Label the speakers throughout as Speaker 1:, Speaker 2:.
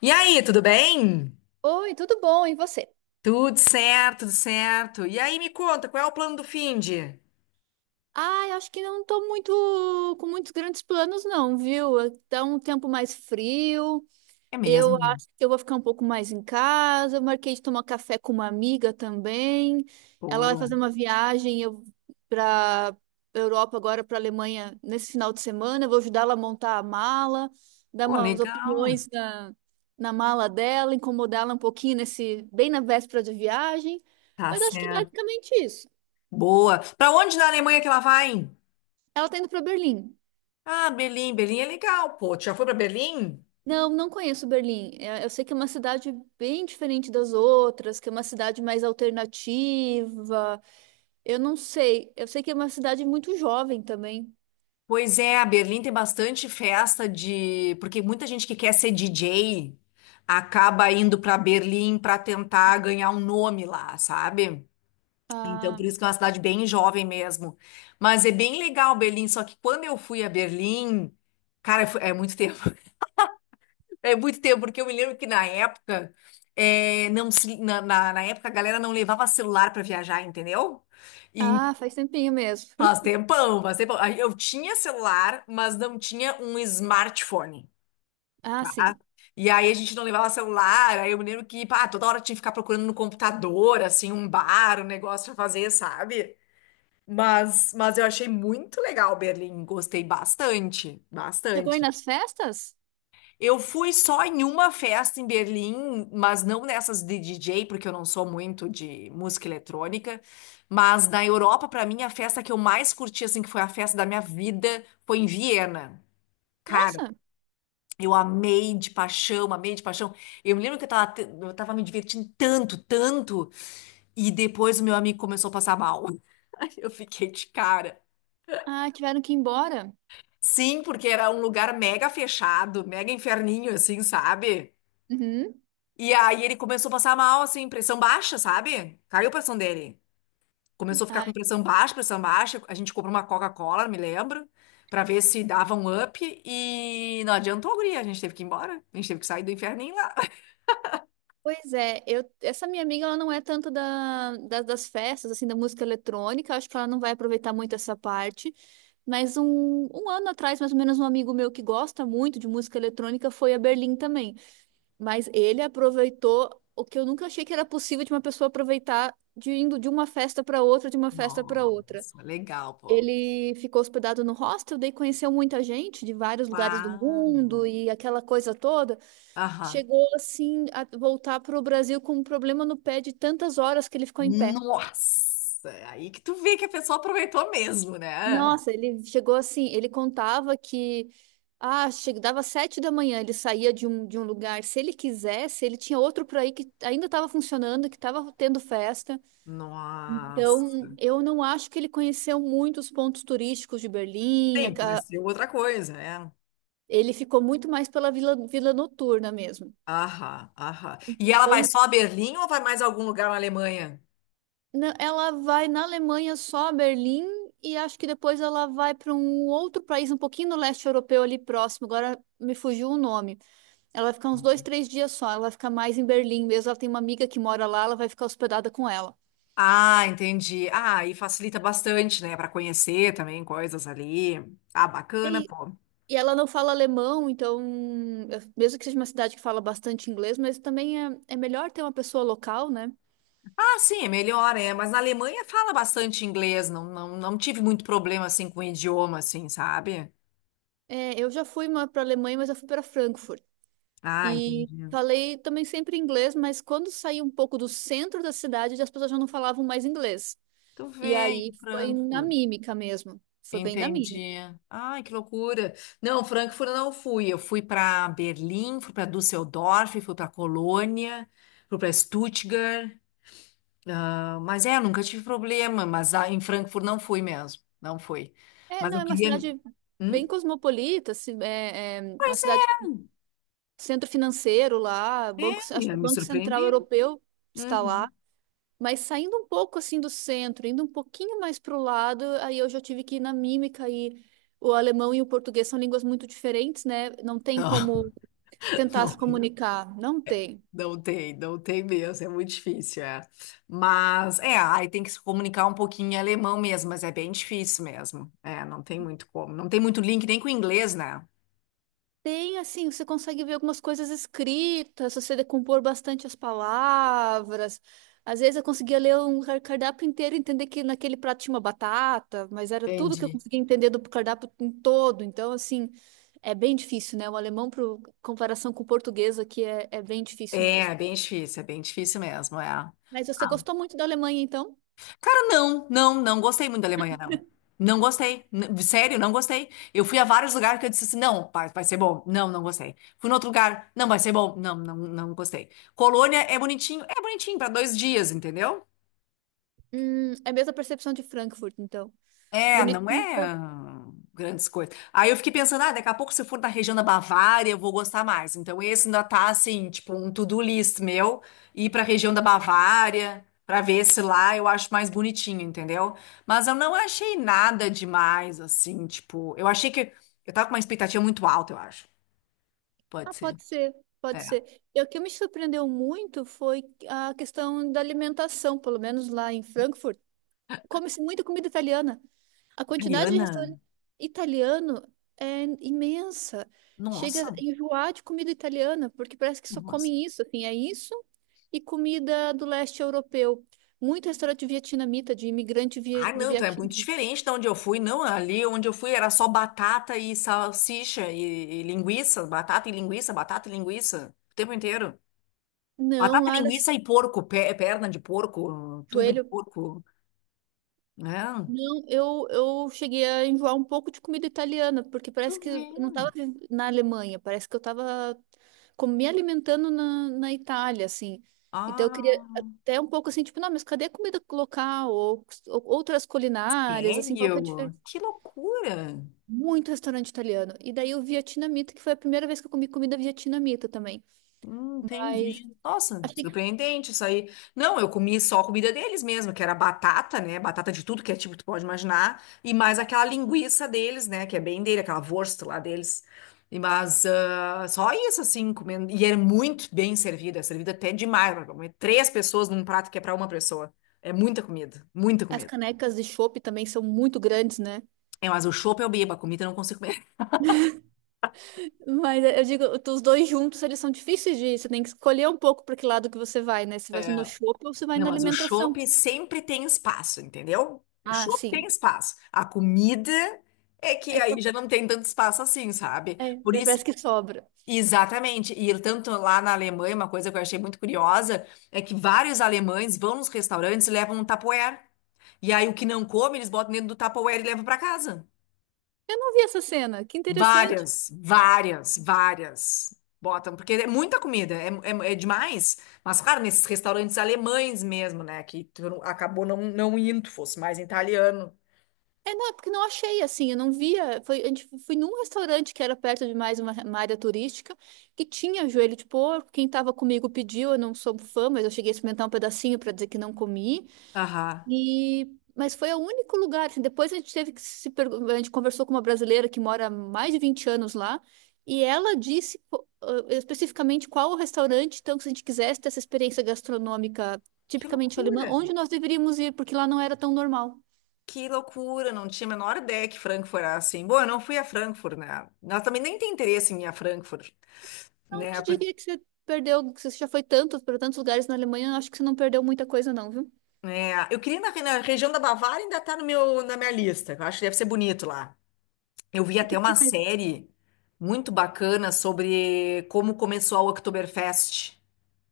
Speaker 1: E aí, tudo bem?
Speaker 2: Oi, tudo bom? E você?
Speaker 1: Tudo certo, tudo certo. E aí, me conta, qual é o plano do finde?
Speaker 2: Ah, eu acho que não tô muito com muitos grandes planos, não, viu? Tá um tempo mais frio.
Speaker 1: É
Speaker 2: Eu
Speaker 1: mesmo?
Speaker 2: acho que eu vou ficar um pouco mais em casa. Eu marquei de tomar café com uma amiga também. Ela vai
Speaker 1: Boa.
Speaker 2: fazer uma viagem eu para Europa agora, para Alemanha, nesse final de semana. Eu vou ajudar ela a montar a mala, dar
Speaker 1: Pô,
Speaker 2: umas
Speaker 1: legal.
Speaker 2: opiniões na mala dela, incomodá-la um pouquinho nesse bem na véspera de viagem.
Speaker 1: Tá
Speaker 2: Mas acho que é
Speaker 1: certo.
Speaker 2: basicamente isso.
Speaker 1: Boa. Pra onde na Alemanha que ela vai?
Speaker 2: Ela tá indo pra Berlim.
Speaker 1: Ah, Berlim. Berlim é legal, pô. Tu já foi pra Berlim?
Speaker 2: Não, não conheço Berlim. É, eu sei que é uma cidade bem diferente das outras, que é uma cidade mais alternativa. Eu não sei. Eu sei que é uma cidade muito jovem também.
Speaker 1: Pois é, a Berlim tem bastante festa de. Porque muita gente que quer ser DJ acaba indo pra Berlim pra tentar ganhar um nome lá, sabe? Então,
Speaker 2: Ah,
Speaker 1: por isso que é uma cidade bem jovem mesmo. Mas é bem legal Berlim, só que quando eu fui a Berlim, cara, é muito tempo. É muito tempo, porque eu me lembro que na época, é, não se, na época a galera não levava celular para viajar, entendeu? E
Speaker 2: ah, faz tempinho mesmo.
Speaker 1: faz tempão, faz tempão. Aí eu tinha celular, mas não tinha um smartphone.
Speaker 2: Ah, sim.
Speaker 1: E aí a gente não levava celular, aí eu me lembro que, pá, toda hora tinha que ficar procurando no computador, assim, um bar, um negócio pra fazer, sabe? Mas eu achei muito legal Berlim, gostei bastante,
Speaker 2: Chegou aí
Speaker 1: bastante.
Speaker 2: nas festas?
Speaker 1: Eu fui só em uma festa em Berlim, mas não nessas de DJ, porque eu não sou muito de música eletrônica. Mas na Europa, para mim, a festa que eu mais curti, assim, que foi a festa da minha vida, foi em Viena. Cara,
Speaker 2: Nossa!
Speaker 1: eu amei de paixão, amei de paixão. Eu me lembro que eu tava, eu tava me divertindo tanto, tanto, e depois o meu amigo começou a passar mal. Eu fiquei de cara.
Speaker 2: Ah, tiveram que ir embora.
Speaker 1: Sim, porque era um lugar mega fechado, mega inferninho, assim, sabe?
Speaker 2: Uhum.
Speaker 1: E aí ele começou a passar mal, assim, pressão baixa, sabe? Caiu a pressão dele. Começou a ficar
Speaker 2: Ah,
Speaker 1: com pressão baixa, pressão baixa. A gente comprou uma Coca-Cola, me lembro, pra ver se dava um up. E não adiantou, guria. A gente teve que ir embora. A gente teve que sair do inferninho lá.
Speaker 2: pois é, essa minha amiga ela não é tanto das festas, assim, da música eletrônica, acho que ela não vai aproveitar muito essa parte. Mas um ano atrás, mais ou menos, um amigo meu que gosta muito de música eletrônica foi a Berlim também. Mas ele aproveitou o que eu nunca achei que era possível de uma pessoa aproveitar de indo de uma festa para outra, de uma festa para outra.
Speaker 1: Nossa, legal, pô.
Speaker 2: Ele ficou hospedado no hostel, daí conheceu muita gente de vários lugares do
Speaker 1: Uau.
Speaker 2: mundo e aquela coisa toda.
Speaker 1: Aham.
Speaker 2: Chegou assim a voltar para o Brasil com um problema no pé de tantas horas que ele ficou em pé.
Speaker 1: Nossa, aí que tu vê que a pessoa aproveitou mesmo, né?
Speaker 2: Nossa, ele chegou assim, ele contava que chegava dava 7 da manhã, ele saía de um lugar, se ele quisesse, ele tinha outro por aí que ainda estava funcionando, que estava tendo festa. Então,
Speaker 1: Nossa.
Speaker 2: eu não acho que ele conheceu muito os pontos turísticos de Berlim,
Speaker 1: Sim, conhecer outra coisa, é.
Speaker 2: ele ficou muito mais pela vila, vila noturna mesmo.
Speaker 1: Aham, aham. E ela vai
Speaker 2: Então,
Speaker 1: só a Berlim ou vai mais a algum lugar na Alemanha?
Speaker 2: Não, ela vai na Alemanha só a Berlim e acho que depois ela vai para um outro país um pouquinho no leste europeu ali próximo. Agora me fugiu o nome. Ela vai ficar uns dois, três dias só. Ela vai ficar mais em Berlim mesmo. Ela tem uma amiga que mora lá, ela vai ficar hospedada com ela.
Speaker 1: Ah, entendi. Ah, aí facilita bastante, né, para conhecer também coisas ali. Ah, bacana,
Speaker 2: E,
Speaker 1: pô.
Speaker 2: e ela não fala alemão, então, mesmo que seja uma cidade que fala bastante inglês, mas também é melhor ter uma pessoa local, né?
Speaker 1: Ah, sim, é melhor, é. Mas na Alemanha fala bastante inglês, não, não, não tive muito problema assim com o idioma, assim, sabe?
Speaker 2: É, eu já fui para a Alemanha, mas eu fui para Frankfurt.
Speaker 1: Ah,
Speaker 2: E
Speaker 1: entendi.
Speaker 2: falei também sempre inglês, mas quando saí um pouco do centro da cidade, as pessoas já não falavam mais inglês.
Speaker 1: Tu
Speaker 2: E
Speaker 1: vem,
Speaker 2: aí foi na
Speaker 1: Frankfurt.
Speaker 2: mímica mesmo. Foi bem na mímica.
Speaker 1: Entendi. Ai, que loucura. Não, Frankfurt eu não fui. Eu fui para Berlim, fui para Düsseldorf, fui para Colônia, fui para Stuttgart. Ah, mas é, eu nunca tive problema, mas ah, em Frankfurt não fui mesmo. Não fui.
Speaker 2: É,
Speaker 1: Mas
Speaker 2: não,
Speaker 1: eu
Speaker 2: é uma
Speaker 1: queria.
Speaker 2: cidade bem
Speaker 1: Hum?
Speaker 2: cosmopolita, assim, é uma
Speaker 1: Pois é,
Speaker 2: cidade centro financeiro lá, banco, acho
Speaker 1: me,
Speaker 2: que o
Speaker 1: me
Speaker 2: Banco Central
Speaker 1: surpreendeu.
Speaker 2: Europeu está lá.
Speaker 1: Uhum.
Speaker 2: Mas saindo um pouco assim do centro, indo um pouquinho mais para o lado, aí eu já tive que ir na mímica e o alemão e o português são línguas muito diferentes, né? Não tem
Speaker 1: Não,
Speaker 2: como tentar
Speaker 1: não.
Speaker 2: se comunicar. Não tem.
Speaker 1: Não tem, não tem mesmo, é muito difícil, é. Mas, é, aí tem que se comunicar um pouquinho em alemão mesmo, mas é bem difícil mesmo. É, não tem muito como. Não tem muito link nem com o inglês, né?
Speaker 2: Tem, assim, você consegue ver algumas coisas escritas, se você decompor bastante as palavras. Às vezes eu conseguia ler um cardápio inteiro e entender que naquele prato tinha uma batata, mas era tudo que eu
Speaker 1: Entendi.
Speaker 2: conseguia entender do cardápio em todo. Então, assim, é bem difícil, né? O alemão, pro comparação com o português aqui, é bem difícil
Speaker 1: É,
Speaker 2: mesmo.
Speaker 1: é bem difícil mesmo, é. Ah,
Speaker 2: Mas você gostou muito da Alemanha, então?
Speaker 1: cara, não, não, não gostei muito da Alemanha, não. Não gostei, sério, não gostei. Eu fui a vários lugares que eu disse assim, não, vai, vai ser bom. Não, não gostei. Fui em outro lugar, não, vai ser bom. Não, não, não gostei. Colônia é bonitinho para dois dias, entendeu?
Speaker 2: É a mesma percepção de Frankfurt, então.
Speaker 1: É, não
Speaker 2: Bonitinho.
Speaker 1: é grandes coisas. Aí eu fiquei pensando, ah, daqui a pouco se eu for na região da Bavária, eu vou gostar mais. Então esse ainda tá assim, tipo um to-do list meu, ir pra região da Bavária, pra ver se lá eu acho mais bonitinho, entendeu? Mas eu não achei nada demais assim, tipo, eu achei que eu tava com uma expectativa muito alta, eu acho. Pode
Speaker 2: Ah,
Speaker 1: ser.
Speaker 2: pode ser, pode
Speaker 1: É,
Speaker 2: ser. E o que me surpreendeu muito foi a questão da alimentação, pelo menos lá em Frankfurt. Come-se muita comida italiana. A quantidade de
Speaker 1: italiana.
Speaker 2: restaurante italiano é imensa. Chega a
Speaker 1: Nossa,
Speaker 2: enjoar de comida italiana, porque parece que só
Speaker 1: nossa.
Speaker 2: comem isso, assim, é isso e comida do leste europeu. Muito restaurante vietnamita, de imigrante
Speaker 1: Ah,
Speaker 2: do
Speaker 1: não, então é muito
Speaker 2: Vietnã.
Speaker 1: diferente da onde eu fui. Não, ali onde eu fui era só batata e salsicha e linguiça, batata e linguiça, batata e linguiça, o tempo inteiro.
Speaker 2: Não,
Speaker 1: Batata,
Speaker 2: Lara,
Speaker 1: linguiça e porco, perna de porco, tudo de
Speaker 2: joelho.
Speaker 1: porco, né?
Speaker 2: Não, eu cheguei a enjoar um pouco de comida italiana, porque
Speaker 1: Tu
Speaker 2: parece que
Speaker 1: vê.
Speaker 2: eu não estava na Alemanha, parece que eu estava me alimentando na Itália, assim. Então eu queria
Speaker 1: Ah,
Speaker 2: até um pouco assim, tipo, não, mas cadê a comida local? Ou outras culinárias, assim, qual que é a
Speaker 1: sério?
Speaker 2: diferença?
Speaker 1: Que loucura!
Speaker 2: Muito restaurante italiano. E daí o vietnamita, que foi a primeira vez que eu comi comida vietnamita também. Mas
Speaker 1: Entendi. Nossa,
Speaker 2: achei que
Speaker 1: surpreendente isso aí. Não, eu comi só a comida deles mesmo, que era batata, né? Batata de tudo que é tipo, tu pode imaginar. E mais aquela linguiça deles, né? Que é bem dele, aquela wurst lá deles. E, mas ah, só isso, assim, comendo. E era muito bem servida, é servida até demais. Pra comer três pessoas num prato que é pra uma pessoa. É muita comida, muita
Speaker 2: as
Speaker 1: comida.
Speaker 2: canecas de chopp também são muito grandes, né?
Speaker 1: É, mas o chopp eu bebo, a comida eu não consigo comer.
Speaker 2: Mas eu digo, os dois juntos, eles são difíceis de ir. Você tem que escolher um pouco para que lado que você vai, né? Se vai no shopping ou se vai
Speaker 1: Não,
Speaker 2: na
Speaker 1: mas o
Speaker 2: alimentação.
Speaker 1: chopp sempre tem espaço, entendeu? O
Speaker 2: Ah,
Speaker 1: chopp tem
Speaker 2: sim.
Speaker 1: espaço. A comida é que
Speaker 2: Aí,
Speaker 1: aí já não tem tanto espaço assim, sabe?
Speaker 2: é,
Speaker 1: Por
Speaker 2: aí parece
Speaker 1: isso,
Speaker 2: que sobra.
Speaker 1: exatamente. E tanto lá na Alemanha, uma coisa que eu achei muito curiosa é que vários alemães vão nos restaurantes e levam um Tupperware. E aí o que não come, eles botam dentro do Tupperware e levam para casa.
Speaker 2: Eu não vi essa cena. Que interessante.
Speaker 1: Várias, várias, várias botam, porque é muita comida, é, é, é demais. Mas, claro, nesses restaurantes alemães mesmo, né? Que tu acabou não, não indo, fosse mais italiano.
Speaker 2: É, não, é porque não achei assim. Eu não via. Foi, a gente foi num restaurante que era perto de mais uma área turística que tinha joelho de porco. Quem estava comigo pediu. Eu não sou fã, mas eu cheguei a experimentar um pedacinho para dizer que não comi.
Speaker 1: Aham.
Speaker 2: E, mas foi o único lugar. Assim, depois a gente teve que se pergu- a gente conversou com uma brasileira que mora há mais de 20 anos lá, e ela disse especificamente qual o restaurante, então, que se a gente quisesse ter essa experiência gastronômica
Speaker 1: Que
Speaker 2: tipicamente alemã,
Speaker 1: loucura!
Speaker 2: onde nós deveríamos ir, porque lá não era tão normal.
Speaker 1: Que loucura! Não tinha a menor ideia que Frankfurt era assim. Bom, eu não fui a Frankfurt, né? Nós também nem tem interesse em ir a Frankfurt,
Speaker 2: Não
Speaker 1: né?
Speaker 2: te diria que você perdeu, que você já foi tanto para tantos lugares na Alemanha, acho que você não perdeu muita coisa, não, viu?
Speaker 1: Né, eu queria ir na região da Bavária ainda tá no na minha lista. Eu acho que deve ser bonito lá. Eu vi
Speaker 2: O que
Speaker 1: até uma
Speaker 2: tem mais?
Speaker 1: série muito bacana sobre como começou a Oktoberfest.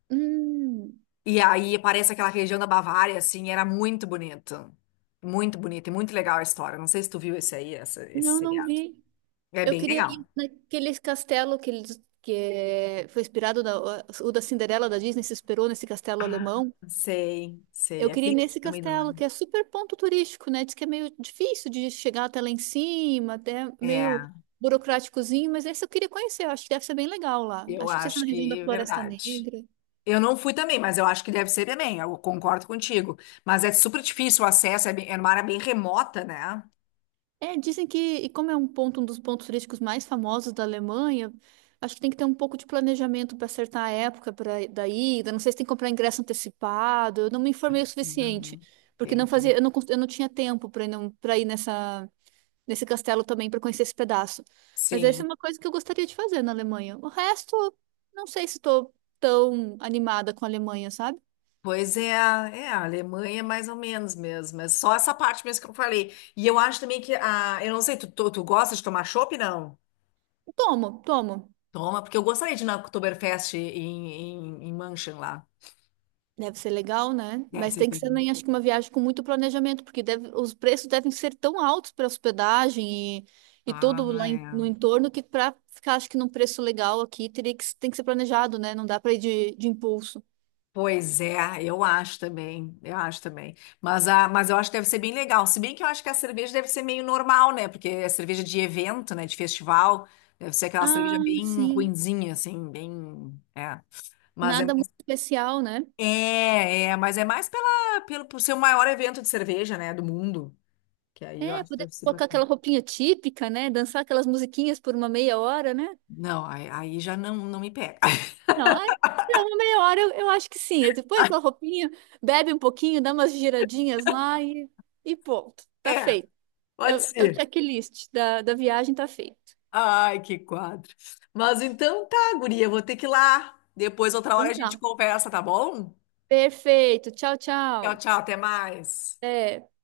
Speaker 2: Hum,
Speaker 1: E aí aparece aquela região da Bavária, assim, era muito bonito. Muito bonito e muito legal a história. Não sei se tu viu esse aí, esse
Speaker 2: não, não
Speaker 1: seriado.
Speaker 2: vi.
Speaker 1: É
Speaker 2: Eu
Speaker 1: bem
Speaker 2: queria
Speaker 1: legal.
Speaker 2: ir naqueles castelo que eles foi inspirado o da Cinderela da Disney se inspirou nesse castelo
Speaker 1: Ah,
Speaker 2: alemão.
Speaker 1: sei, sei.
Speaker 2: Eu queria ir
Speaker 1: Aquele que fica
Speaker 2: nesse
Speaker 1: no meio do
Speaker 2: castelo
Speaker 1: lado.
Speaker 2: que é super ponto turístico, né? Diz que é meio difícil de chegar até lá em cima, até
Speaker 1: É,
Speaker 2: meio burocráticozinho, mas esse eu queria conhecer. Eu acho que deve ser bem legal lá.
Speaker 1: eu
Speaker 2: Acho que não sei se é
Speaker 1: acho
Speaker 2: na região da
Speaker 1: que é
Speaker 2: Floresta
Speaker 1: verdade.
Speaker 2: Negra.
Speaker 1: Eu não fui também, mas eu acho que deve ser também. Eu concordo contigo. Mas é super difícil o acesso, é, bem, é uma área bem remota, né?
Speaker 2: É, dizem que, e como é um ponto, um dos pontos turísticos mais famosos da Alemanha, acho que tem que ter um pouco de planejamento para acertar a época para da ida. Não sei se tem que comprar ingresso antecipado. Eu não me informei o suficiente,
Speaker 1: Uhum,
Speaker 2: porque não
Speaker 1: entendi.
Speaker 2: fazia, eu não, eu não tinha tempo para ir, pra ir nesse castelo também para conhecer esse pedaço. Mas essa é
Speaker 1: Sim.
Speaker 2: uma coisa que eu gostaria de fazer na Alemanha. O resto, não sei se estou tão animada com a Alemanha, sabe?
Speaker 1: Pois é, é, a Alemanha é mais ou menos mesmo, é só essa parte mesmo que eu falei. E eu acho também que, a, eu não sei, tu gosta de tomar chopp, não?
Speaker 2: Tomo, tomo.
Speaker 1: Toma, porque eu gostaria de ir na Oktoberfest em, em, em München lá.
Speaker 2: Deve ser legal, né?
Speaker 1: Deve
Speaker 2: Mas
Speaker 1: ser
Speaker 2: tem que ser,
Speaker 1: bem.
Speaker 2: nem acho que uma viagem com muito planejamento, porque os preços devem ser tão altos para hospedagem e
Speaker 1: Ah,
Speaker 2: todo lá no
Speaker 1: é.
Speaker 2: entorno que para ficar, acho que num preço legal aqui, tem que ser planejado, né? Não dá para ir de impulso.
Speaker 1: Pois é, eu acho também, eu acho também. Mas, a, mas eu acho que deve ser bem legal. Se bem que eu acho que a cerveja deve ser meio normal, né? Porque é cerveja de evento, né? De festival. Deve ser aquela cerveja
Speaker 2: Ah,
Speaker 1: bem
Speaker 2: sim.
Speaker 1: ruinzinha, assim, bem. É. Mas é.
Speaker 2: Nada muito especial, né?
Speaker 1: É, é, mas é mais pela, pelo, por ser o maior evento de cerveja, né, do mundo. Que aí eu
Speaker 2: É,
Speaker 1: acho que
Speaker 2: poder
Speaker 1: deve ser
Speaker 2: colocar
Speaker 1: bacana.
Speaker 2: aquela roupinha típica, né? Dançar aquelas musiquinhas por uma meia hora, né?
Speaker 1: Não, aí, aí já não, não me pega.
Speaker 2: Não, ai, não, uma meia hora eu acho que sim. Depois aquela roupinha, bebe um pouquinho, dá umas giradinhas lá e pronto, tá
Speaker 1: É,
Speaker 2: feito. É
Speaker 1: pode
Speaker 2: o é o
Speaker 1: ser.
Speaker 2: checklist da viagem tá feito.
Speaker 1: Ai, que quadro. Mas então tá, guria, eu vou ter que ir lá. Depois, outra hora, a
Speaker 2: Então
Speaker 1: gente
Speaker 2: tá.
Speaker 1: conversa, tá bom?
Speaker 2: Perfeito. Tchau,
Speaker 1: Tchau,
Speaker 2: tchau.
Speaker 1: tchau, até mais.
Speaker 2: Até.